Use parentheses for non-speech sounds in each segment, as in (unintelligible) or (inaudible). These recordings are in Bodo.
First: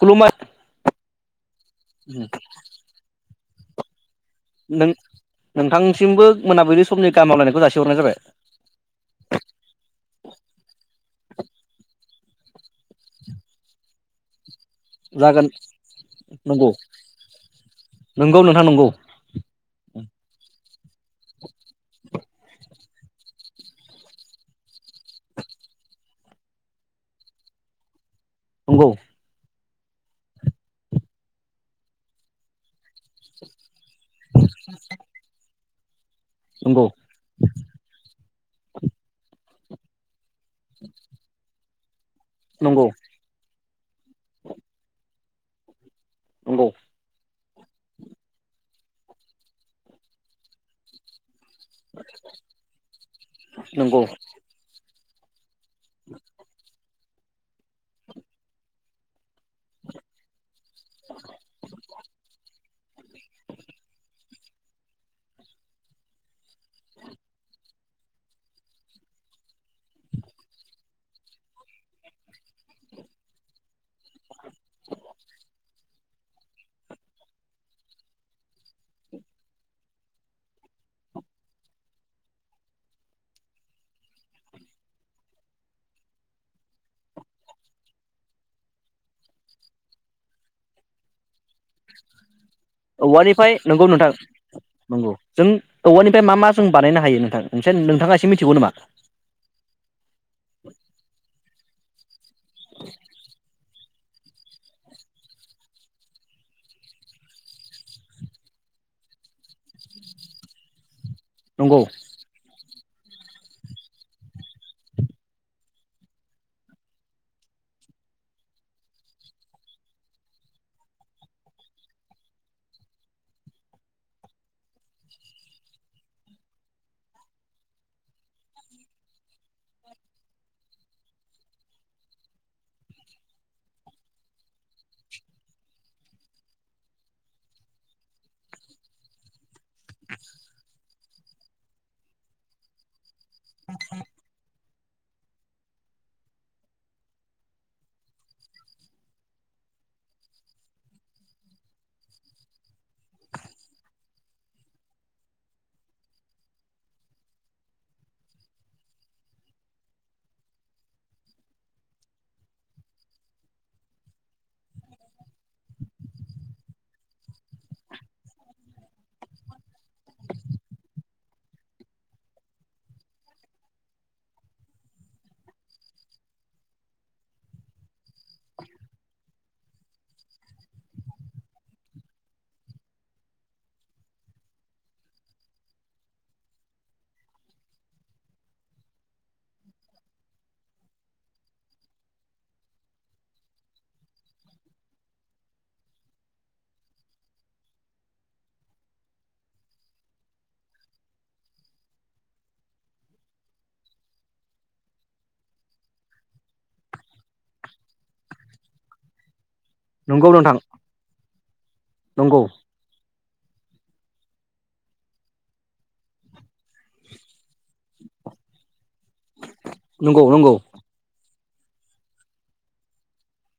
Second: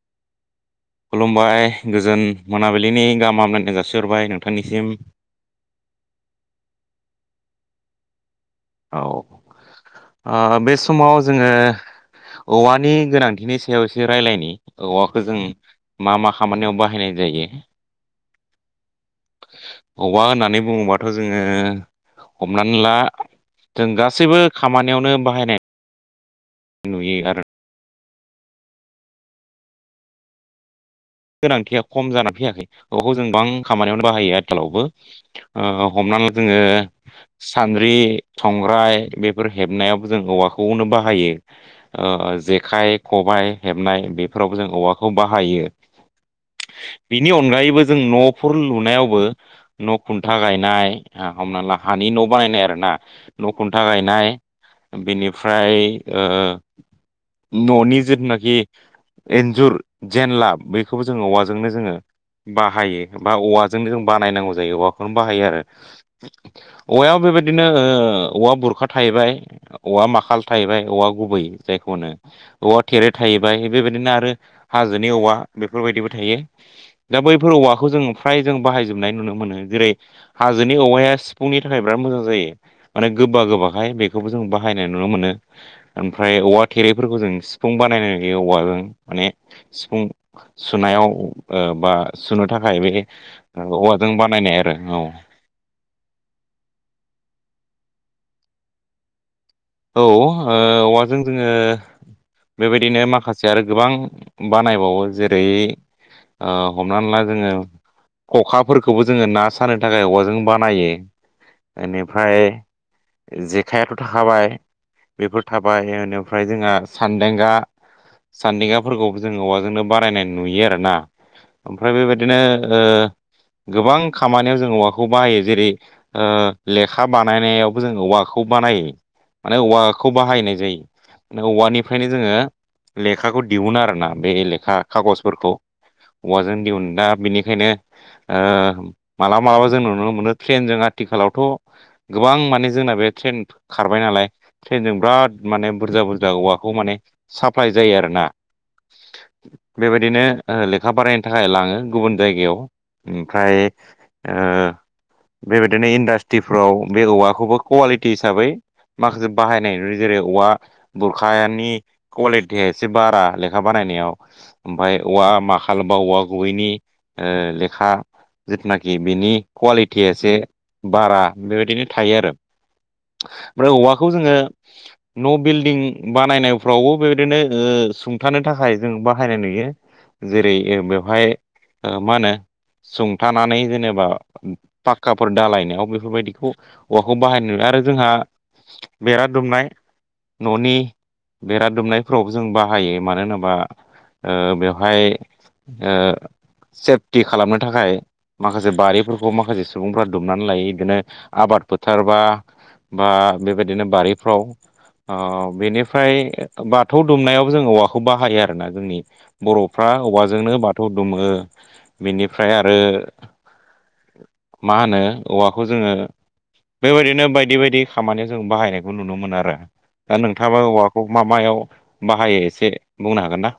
खलुमबाय खुलुमबाय गोजोन मोनाबिलिनि गाहामा हामलनायनानै जासिहरबाय नों नों-नोंथांसिमबो मोनाबिलि समनि गामाम मावलायनायखौ जासिहरनाय जाबाय औ आ बे समाव जोङो औवानि गोनांथिनि सायाव एसो रायज्लायनि औवाखौ जों जागोन मा मा खामानियाव बाहायनाय जायो नोंगौ नोंथां नंगौ औवा होननानै बुङोबाथ' जोङो हमनानै ला जों गासैबो खामानियावनो बाहायनाय नुयो आरो नंगौ गोनांथिया खम जानानै फैयाखै बबखौ जों गोबां खामानियावनो बाहायो आथिखालावबो ओ हमनाला जोङो नंगौ नंगौ सान्द्रि संग्राय बेफोर हेबनायावबो जों औवाखौनो बाहायो ओ नंगौ जेखाइ खबाय हेबनाय बेफोराव जों औवाखौ बाहायो नंगौ बिनि अनगायैबो जों न'फोर लुनायावबो न' खुन्था गायनाय हमना ला हानि न' बानायनाय आरो ना न' खुन्था नंगौ गायनाय बेनिफ्राय न'नि जेथुनाखि एन्जुर जेनला बैखौबो जोङो औवाजोंनो जोङो बाहायो बा औवाजोंनो जों बानायनांगौ जायो औवाखौनो बाहायो आरो औवायाव बेबायदिनो औवा बुरखा थाहैबाय औवा माखाल थाहैबाय औवा गुबै जायखौनो औवा थेरे थाहैबाय बेबायदिनो आरो हाजोनि औवा बेफोरबायदिबो थायो दा बैफोर औवाखौ जों फ्राय जों बाहायजोबनाय नुनो मोनो जेरै हाजोनि औवाया सिफुंनि थाखाय बिराद मोजां जायो माने गोबा गोबाहाय बेखौबो जों बाहायनाय नुनो मोनो ओमफ्राय औवा थेरैफोरखौ जों सिफुं बानायनो नायो औवाजों माने सिफुं सुनायाव ओ बा सुनो थाखाय बे औवानिफ्राय नंगौ नोंथां औवाजों बानायनाय आरो औ नंगौ जों औवानिफ्राय मा मा जों बानायनो हायो नोंथां नों नोंथाङा एसे मिथिगौ नामा औ औवाजों जोङो बेबायदिनो माखासे आरो गोबां बानायबावो जेरै हमनानै ला जोङो खखाफोरखौबो जोङो ना सानो थाखाय औवाजों बानायो नंगौ बेनिफ्राय जेखायाथ' थाखाबाय बेफोर थाबाय बेनिफ्राय जोंहा सानदेंगा सान्दखााफोरखौबो जों औवाजोंनो बारायनाय नुयो आरोना ओमफ्राय बेबायदिनो गोबां खामानियाव जों औवाखौ बाहायो जेरै ओ लेखा बानायनायावबो जोङो औवाखौ बानायो माने औवाखौ बाहायनाय जायो औवानिफ्रायनो जोङो लेखाखौ दिहुन आरोना बे लेखा खागजफोरखौ औवाजों दिहुन दा बेनिखायनो ओ मालाबा मालाबा जों नुनो मोनो ट्रेनजों आथिखालावथ' गोबां माने जोंना बे ट्रेन खारबाय नालाय ट्रेनजों बिराद माने बुरजा बुरजा हौवाखौ माने साप्लााय जायो आरोना बेबायदिनो लेखा बारायनो थाखाय लाङो गुबुन जायगायाव ओमफ्राय ओ बेबायदिनो इन्डास्ट्रिफ्राव बे औवाखौबो कुवालिटि हिसाबै माखासे बाहायनायु जेरै औवा बुरखानि कुवालिटिया एसे बारा लेखा बानायनायाव ओमफ्राय औवा मा खालामबा औवा गुबैनि लेखा जिथुनाखि बिनि कुवालिटिया एसे बारा बेबायदिनो थायो आरो ओमफ्राय औवाखौ जोङो न' बिल्डिं बानायनायफ्रावबो बेबायदिनो सुंथानो थाखाय जों बाहायनाय नुयो जेरै बेवहाय मा होनो सुंथानानै जेनेबा पाखक्काफोर दालायनायाव बेफोरबायदिखौ औवाखौ बाहायनाय नुबाय आरो जोंहा बेरा दुमनाय न'नि बेरा दुमनायफोरावबो जों बाहायो मानो होनोबा बेवहाय सेफटि खालामनो थाखाय माखासे बारिफोरखौ माखासे सुबुंफ्रा दुमनानै लायो बिदिनो आबाद फोथारबा बा बेबायदिनो बारिफ्राव अ बेनिफ्राय बाथौ दुमनायाव जों औवाखौ बाहायो आरो ना जोंनि बर'फ्रा नंगौ अबेबाजोंनो नोंथां बाथौ दुुमो नंगौ बेनिफ्राय आरो मा होनो औवाखौ जोङो बेबायदिनो बायदि बायदि खामानियाव जों बाहायनायखौ नुनो मोन आरो दा नंगौ नंगौ नोंथाङाबा औवा बे म मायाव बाहायो एसे बुंनो हागोन ना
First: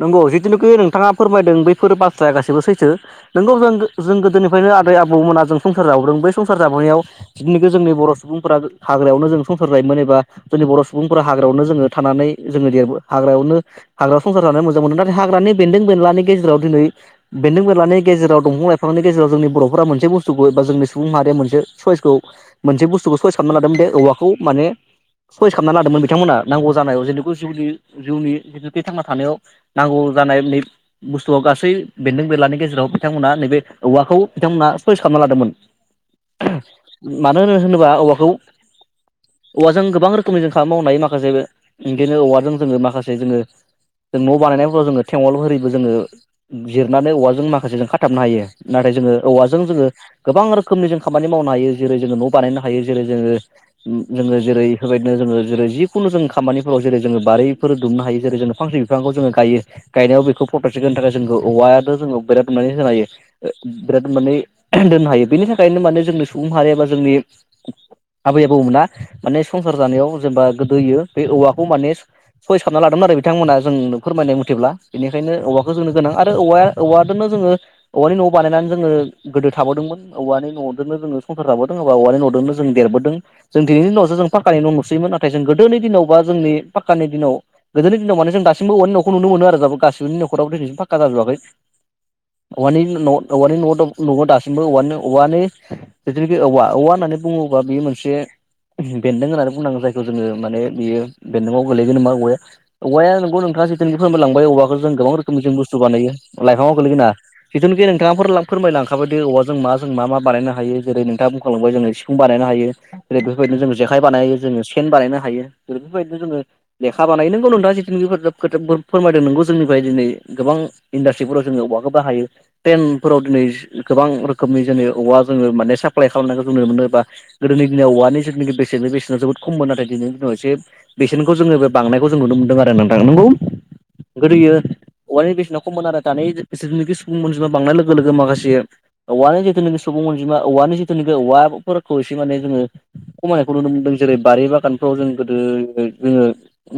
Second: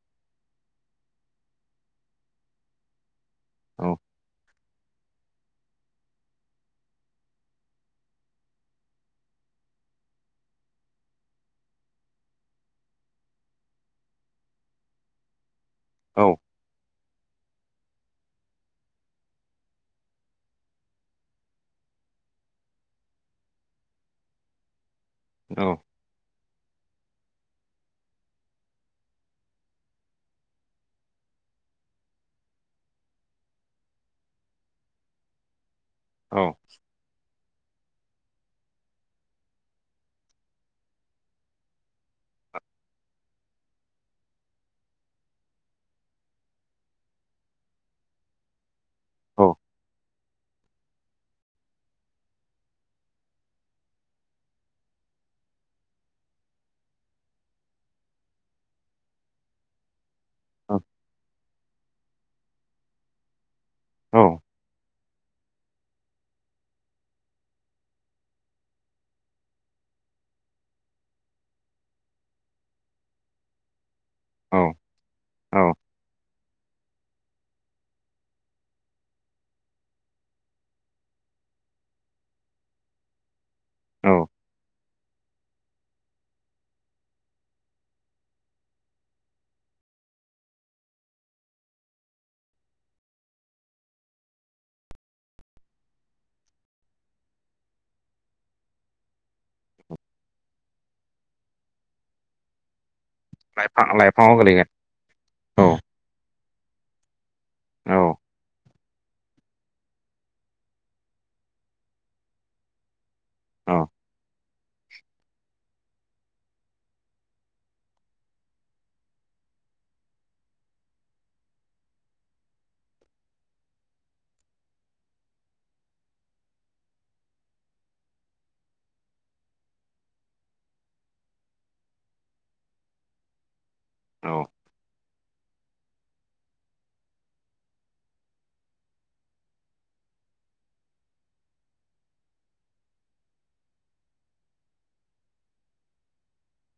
नंगौ जिथुुनुखि नोंथाङा फोरमायदों बैफोर बाथ्राया गाससिबो सैथो नोंगौ जों औ जों गोदोनि ओमफ्रायनो आदै आबौमोना जों संसार जाबोदों बै संसार जाबोनायाव जिनिखि जोंनि बर' सुबुंफोरा हाग्रायावनो जों संसार गायोमोन एबा जोंनि बर' सुबुंफोरा हाग्रायावनो जोङो थानानै जोङो देरबो हाग्रायावनो हाग्रा संसार जानो मोजां मोनो नाथाय हाग्रानि बेन्दों बेनलानि औ गेजेराव दिनै बेन्दों बेलानि गेजेराव दंफां लाइफांनि गेजेराव जोंनि बर'फोरा मोनसे बुस्थुखौ एबा जोंनि सुबुं मारिया मोनसे सयसखौ मोनसे बुस्थुखौ सहाय खालामना लादोंमोन बे औवाखौ माने सयस औ खालामना लादोंमोन बिथांमोना नांगौ जानाय जेनेके जिउनि जिउनि (inaudible) थांना थानायाव नांगौ जानाय नै बुस्थुआव गासै बेन्दों बेलानि गेजेराव बिथांमोनहा नैबे औवाखौ बिथांमोना सयस खालामना लादोंमोन (inaudible) मानो होनो होनोबा औवाखौ। औवाजों गोबां रोखोमनि जों मावनाय माखासे बिदिनो औवाजों जोङो माखासे जोङो जों न' बानायनायफोराव जोङो थेेंअल होरिखौ जोङो जिरनानै औवाजों माखासे जों खाथाबनो हायो। नाथाय जोङो औवाजों जोङो गोबां रोखोमनि जों खामानि मावनो हायो जेरै जोङो न' बानायनो हायो जेरै जोङो जोङो जेरै बेफोरबायदिनो जोङो जेरै जिखुनु जों खामानिफोराव जेरै जोङो बारिफोर दुमनो हायो जेरै जोङो फांसे बिफांखौ जोङो गायो गायनायाव बेखौ औ प्रटेकसन होनो थाखाय जोंखौ औवादो जोङो बेरा दुमनानै होनायो बिराद औ माने दोननो हायो बेनि थाखायनो माने जोंनि सुबुं हारि एबा जोंनि आबै आबौ मोना माने संसार जानायाव जेनेबा गोदोयो बे औवाखौ माने सयस खालामना लादोंमोन आरो बिथांमोना जों फोरमायनाय औ मतेब्ला बेनिखायनो औ औवाखौ जोंनो गोनां आरो औवाया औवादोनो जोङो औवानि न' बानायनानै जोङो गोदो थाबोदोंमोन औवानि न'दोनो जोङो संसार जाबोदों औवानि न'दोनो जों देरबोदों जों दिनैनि न'वावसो औ जों पाकानि नुसैमोन नाथाय जों गोदोनि दिनाव बा जोंनि पाक्कानि दिनाव गोदोनि दिनाव माने जों दामसिमबो औवानि न'खौनो नुनो मोनो आरो गासिबो नखारावबो दिनैसि पाक्का जाजोबाखै औवानि न' औवानि न' न'आव दासिमबोवानि औवानि औवानि बेजों बे औवा औवा होननानै बुङोबा बेयो मोनसे बेन्दों होननानै बुंनांगो जायखौ जोङो माने बेयो बेन्दोंआव गोलैगोन नामा औवाया औवाया नोंगौ नोंथाङा लाइफां जितुनोखि फोरानबाय लाइफाङाव लांबाय औवा गोलैगोन जों गोबां रोखोमनि जों औ बुस्थु बानायायो लाफाङाव गोलैगोन दा जितुनोखि औ नोंथाङा फोर फोरमायलां खाबायदि औवाजों मा जों मा मा बानायनो हायो जेरै नोंथाङा बुंखालांबाय जोंङो सिफुं बानायनो हायो। जेर बेफोरबायदिनो जों औ जेखाइ बानायो जोङो सेन बानायनो हायो जेरै बेफोरबायदिनो जोङो लेखा बानायो नोंगौ नोंथाङा (unintelligible) फोरमायदों नोंगौ जोंनिफ्राय दिनै गोबां इन्डास्ट्रिफोराव जोङो औवाखौ बाहायो ट्रेनफोराव दिनै गोबां रोखोमनि जेनै औवा जोङो माने साप्लाय खालामनायखौ जों नुनो मोनो बा गोदोनि दिनाव औवानि जितुनोखि बेसेननि बेसेना जोबोद खममोन नाथाय दिनैनि दिनाव एसे बेसेनखौ जोङो बे बांनायखौ जों नुनो मोनदों आरो नोंथां नंगौ औ गोदोयो औवानि बेसेना खममोन आरो दानि बिनोखि सुबुं अनजिमा बांनाय लोगो लोगो माखासे औवानि जितुनोखि सुबुं अनजिमा औवानि जितुनोखि औवाफोरखौ एसे माने जोङो खमायनायखौ नुनो मोनदों जेरै बारि बागानफ्राव जों गोदो जोङो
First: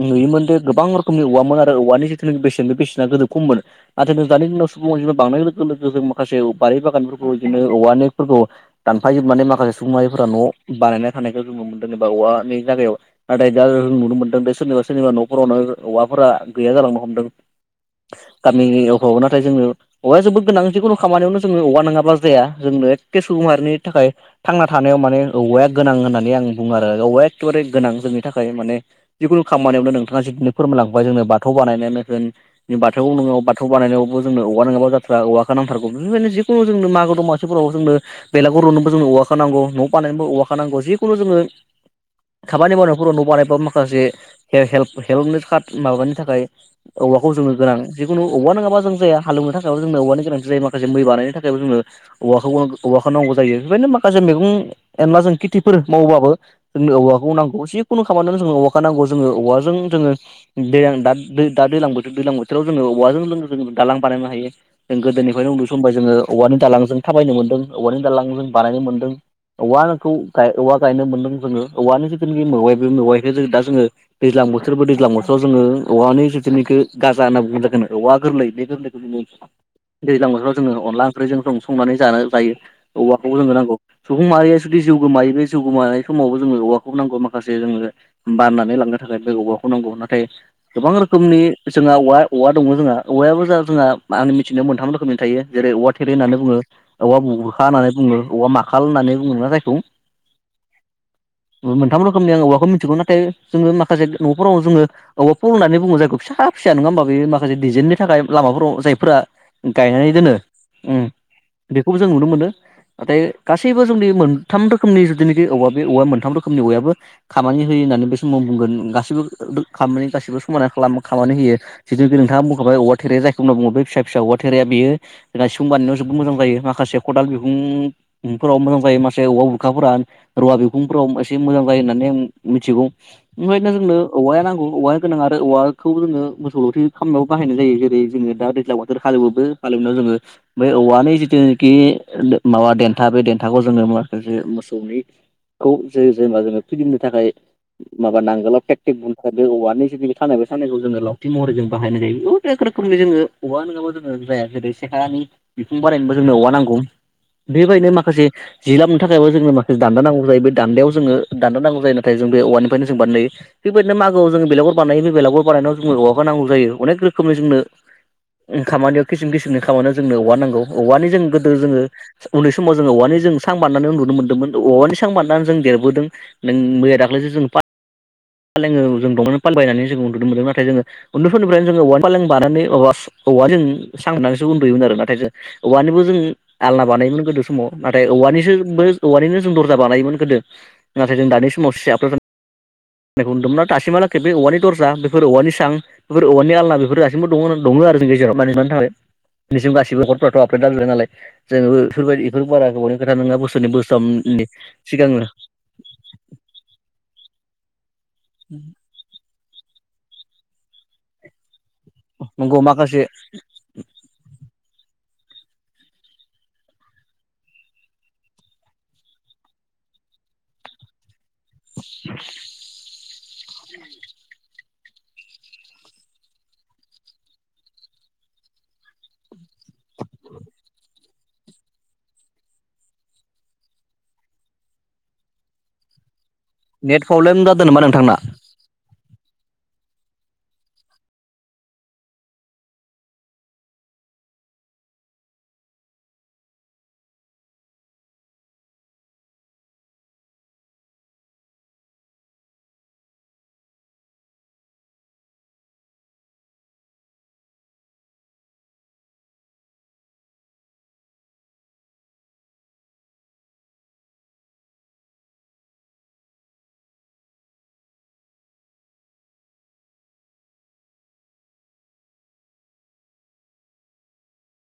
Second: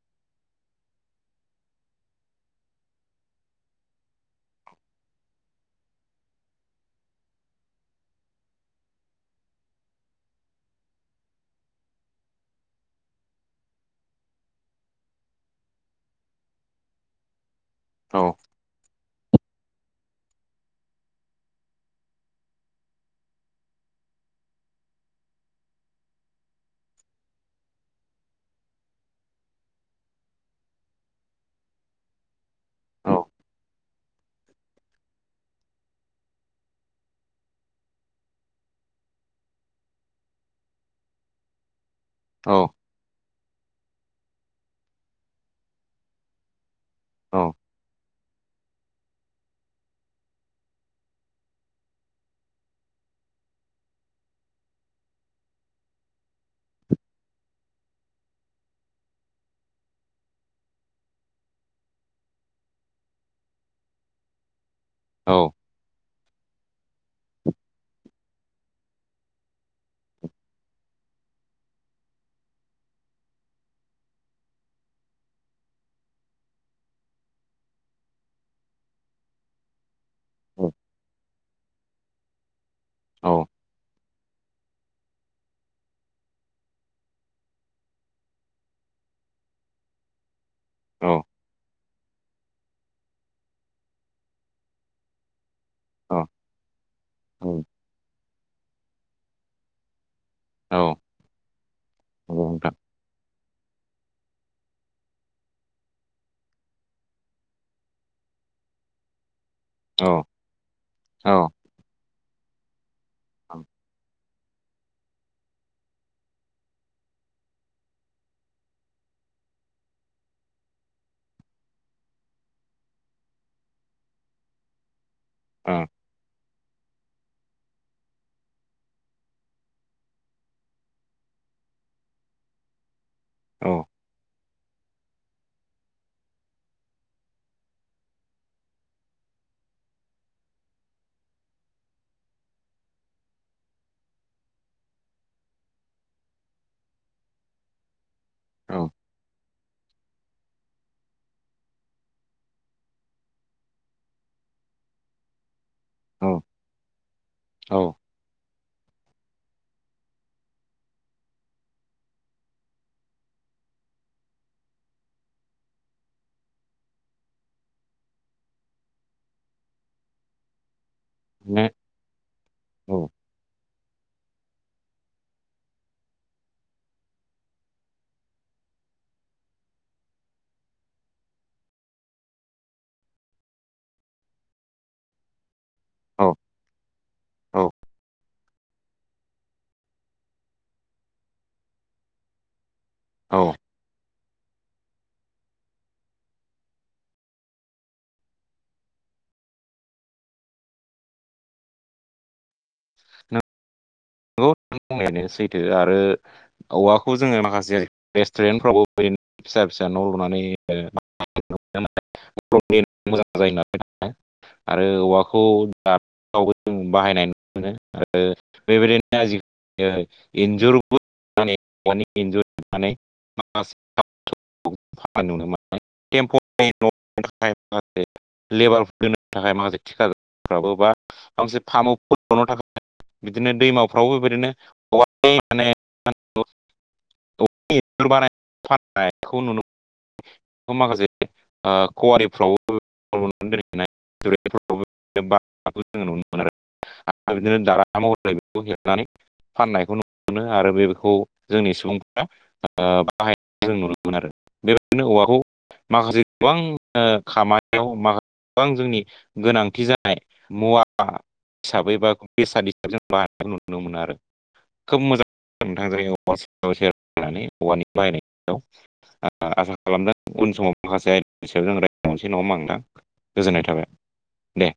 नुयोमोनदो गोबां रोखोमनि औवामोन आरो औवानि जितुनोखि बेसेन बे बेसेना गोदो कममोन नाथाय जों दानि दिनाव सुबुं अनजिमा बांनाय लोगो लोगो जों माखासे बारि बागानफोरखौ बिदिनो औवानिफोरखौ दानफायजोबनानै माखासे सुबुं माहारिफोरा न' बानायना थानायखौ जों नु मोनदों जेनबा औवानि जायगायाव नाथाय दा जों नुनो मोनदों बे सोरनिबा सोरनिबा न'फोरावनो औवाफोरा गैया जालांनो हमदों औ गामि एरियाफोरावबो नाथाय जोङो औवाया जोबोद गोनां जिकुनु खामानियावनो जोङो औवा नङाब्ला जाया जोंनो एखे सुबुं माहारिनि थाखाय थांना थानायाव माने औवाया गोनां होननानै आं बुङो आरो औवाया एखेबारे गोनां जोंनि थाखाय माने जिकुनु खामानियावनो नोंथाङा जिखिनि फोरमायलांबाय जोंनो बाथौ बानायनायानो होन बाथौ नङा बाथौ बानायनायावबो जोंनो औवा नङाबा जाथारा औवाखौ नांथारगौ बेफोरबायदि जिकुनु जोंनो मागो दमा सिफोरावबो जोंनो बेलागुर लुनोबो जोंनो औवाखौ नांगौ न' बानायनोबो औवाखौ नांगौ जिखुनु जोङो औ खामानि मावनायफोराव न' बानायबाबो माखासे हे हे हेल्प हेल्पनि माबानि थाखाय औवाखौ जोंनो गोनां जिकुनु औवा नङाबा जों जाया हाल एवनो थाखायबो जोंनो औवानि गोनांथि जायो माखासे मै बानायनो थाखायबो जोङो औवाखौ औवाखौ नांगौ जायो बेखायनो माखासे मैगं एनलाजों खेथिफोर मावबाबो - जोंनो औवाखौ नांगौ जिखुनु खामानियाव जोंनो औवाखौ नांगौ जोङो औवाजों जोङो दैलां दा दैलां बोथोर दैलां बोथोराव जोङो औवाजों लोगो जो दालां बानायनो हायो जों औ गोदोनिफ्रायनो उन्दै समनिफाय जोङो औवानि दालांजों थाबायनो मोन्दों औवानि दालां जों बानायनो मोनदों औवा नोंखौ औवा गायनो मोनदों जोङो औवानि जिथुनाखि मेवाय बे मवायख जों दा जोङो दैज्लां बो बिसोरबो दैज्लां बोथोराव जोङो औवानि जिथुनिखौ गाजा होनना बुङो औवा गोरलै बे गोरलैखौनो जोङो दैज्लां बोथोराव जोङो अनदला ओंख्रिजों संनानै जा जानो जायो औवाखौबो जोंनो नांगौ सुबुं माहारिया जुदि जिउ गोमायो बे जिउ गोमानाय समावबो जोङो औवाखौबो नांगौ माखासे जोङो जे बाननानै लांनो थाखाय बे औवाखौ नांगौ नाथाय गोबां औ रोखोमनि जोंहा औवा औवा दङ जोंहा औवायाबो जा जोंहा आं मिथिनायाव मोनथाम रोखोमनि थायो जेरै औवा थेरे होननानै बुङो औवा औ बुखा होननानै बुङो औवा माखाल होननानै बुङो ना जायखौ औ मोनथाम रोखोमनि आं औवाखौ मिथिगौ नाथाय जोङो माखासे न'फोराव जोङो औवा फल होन बुङो जायखौ फिसा फिसा नङा होमबा बे माखासे डिजाइननि थाखाय लामाफोराव जायफोरा गायनानै दोनो बेखौबो उम जों नुनो मोनो नाथाय गासैबो जोंनि मोन थाम रोखनि जुथुनाखि औबवा बे औवा मोनथाम रोखोमनि औवाया बो खामानि होयो होननानै बे सम बुंगोन गास (unintelligible) खालामनानै गासिबो समायना खानानै होयो जिथुखि नोंथा बुंखाब औव थेरे जायखौ होनना बुंङोब बे फिसा फिसा औव थेरया बेयो जोंहा सिफुं बानायनायाव जोब मोजां जायो माखासे खदाल बिहुं फोराव मोजां जायो माखासे औवा बुरखाफोरा रुवा बिखुंफोराव एसे मोजां जायो होननानै आं मिथिगौ ओमफाय दा जोंनो औवाया नांगौ औवाया गोनां आरो औवाखौ जोङो मोसौ लावथि खालामनायाव बाहायनाय जायो जेरै जोङो दा दैज्लां फोर हालौवोबो हालेवनायाव जोङो बै औवानि जिथुनाखि माबा देन्था बे देन्थाखौ जोङो माखासे मोसौनि खौ जे जेनेबा जोङो फिदिंनो थाखाय माबा नांगोलाव फे बे बुरखा बे (unintelligible) जोङो लावथि महरै जों बाहायनाय जायो अनेक रोखोमनि जोङो औवा नड़ाबा जोंडो (unintelligible) बिफां बानायनोबो जोंनो औवा नांगौ बेबायदिनो माखासे जि लामननो थाखायबो जोंनो माखासे दान्दा नांगौ जायो बे दान्दायाव जोङो दान्दा नांगौ जायो नाथाय जों बे औवानिफ्रायनो जों बानायो बेबायदिनो मागोआव जोङो बेलागर बानायो बेलागर बानायनायाव जोंनो औवा नांगौ जायो अनेक रोखोमनि जोंनो खामानियाव किसुम किसुमनि खामानियाव जोंनो औवा नांगौ औवानि जों गोदो जोङो उन्दै समाव जोङो औवानि जों सां बारनानै उन्दुनो मोन्दोंमोन औवानि सां बारनानै जों देरबोदों नों मैया दाख्लैसो जों फा (unintelligible) जों उन्दुनो मोनदों ना जोङो उन्दैफोरनिफ्रायनो जोङो औवानि फालें बानानै औवाजों सांगनानैसो उन्दुयोमोन आरो नाथाय जों औवानिबो जों आलना बानायोमोन गोदो समाव नाथाय औवानिसोबो औवानिनो जों दरजा बानायोमोन गोदो नाथाय जों दानि समाव सियार फोर नाइखौ नुदोंमोनना दासिमहालाखै बे औवानि दरजा बेफोर औवानि सां बेफोर औवानि आलना बेफोर गासिबो दङ दङ आरो जों गेजेराव माने (unintelligible) थाखाय दिनसिम गसिबो बरफ्राथ आपदेट जाजोबबाय नालाय जोंबो बेफोरबायदि बेफोर बारा गोबावनि खोथा नङा बोसोरनि बोसोराम नंगौ बुंनायानो सैथो आरो औवाखौ जोङो माखासे रेस्टुरेन्टफ्रावबो ओरैनो फिसा फिसा न' लुनानै नंगौ माखासे (unintelligible) (unintelligible) आरो औवाखौ (unintelligible) जों बाहायनाय नुनो मोनो आरो बेबायदिनो (unintelligible) ओ इन्जुर (unintelligible) (unintelligible) माखासे लेबार दोन थाखाय माखासे थिखफ्राबो बा गांसे फार्माव फनो थाखाय बिदिनो दैमाफ्रावबो बेबायदिनो माने नेट प्रब्लेम जादोंनामा औवाफोर नोंथांना? बानाय फाननायखौ नुनो माखासे ओ कवारिफ्रावबो दोननाय जुरै फोरखोबो बाखो जोङो नुनो मोनो आरो आ बिदनो दारा महरै खौ‌ हेबनानै फाननायखौ नुनो आरो बेखौ जोंनि सुबुंफोरा ओ बाहायनाय जों नुनो मोनो आरो बेबायदिनो औवाखौ माखासे गोबां ओ खामानियाव मासे गोबां जोंनि गोनांथि जानाय मुवा हिसाबै बा बेसाद हिसाबै जों बानायखो नुनो मोनो आरो खोब मोजां नोंथां जै सेनानै औवानि बाहायनायाव आसा खालामदों उन समाव माखासे आयदनि सायाव जों रायबावसै नङा होमबा ओनथां गोजोननाय थाबाय दे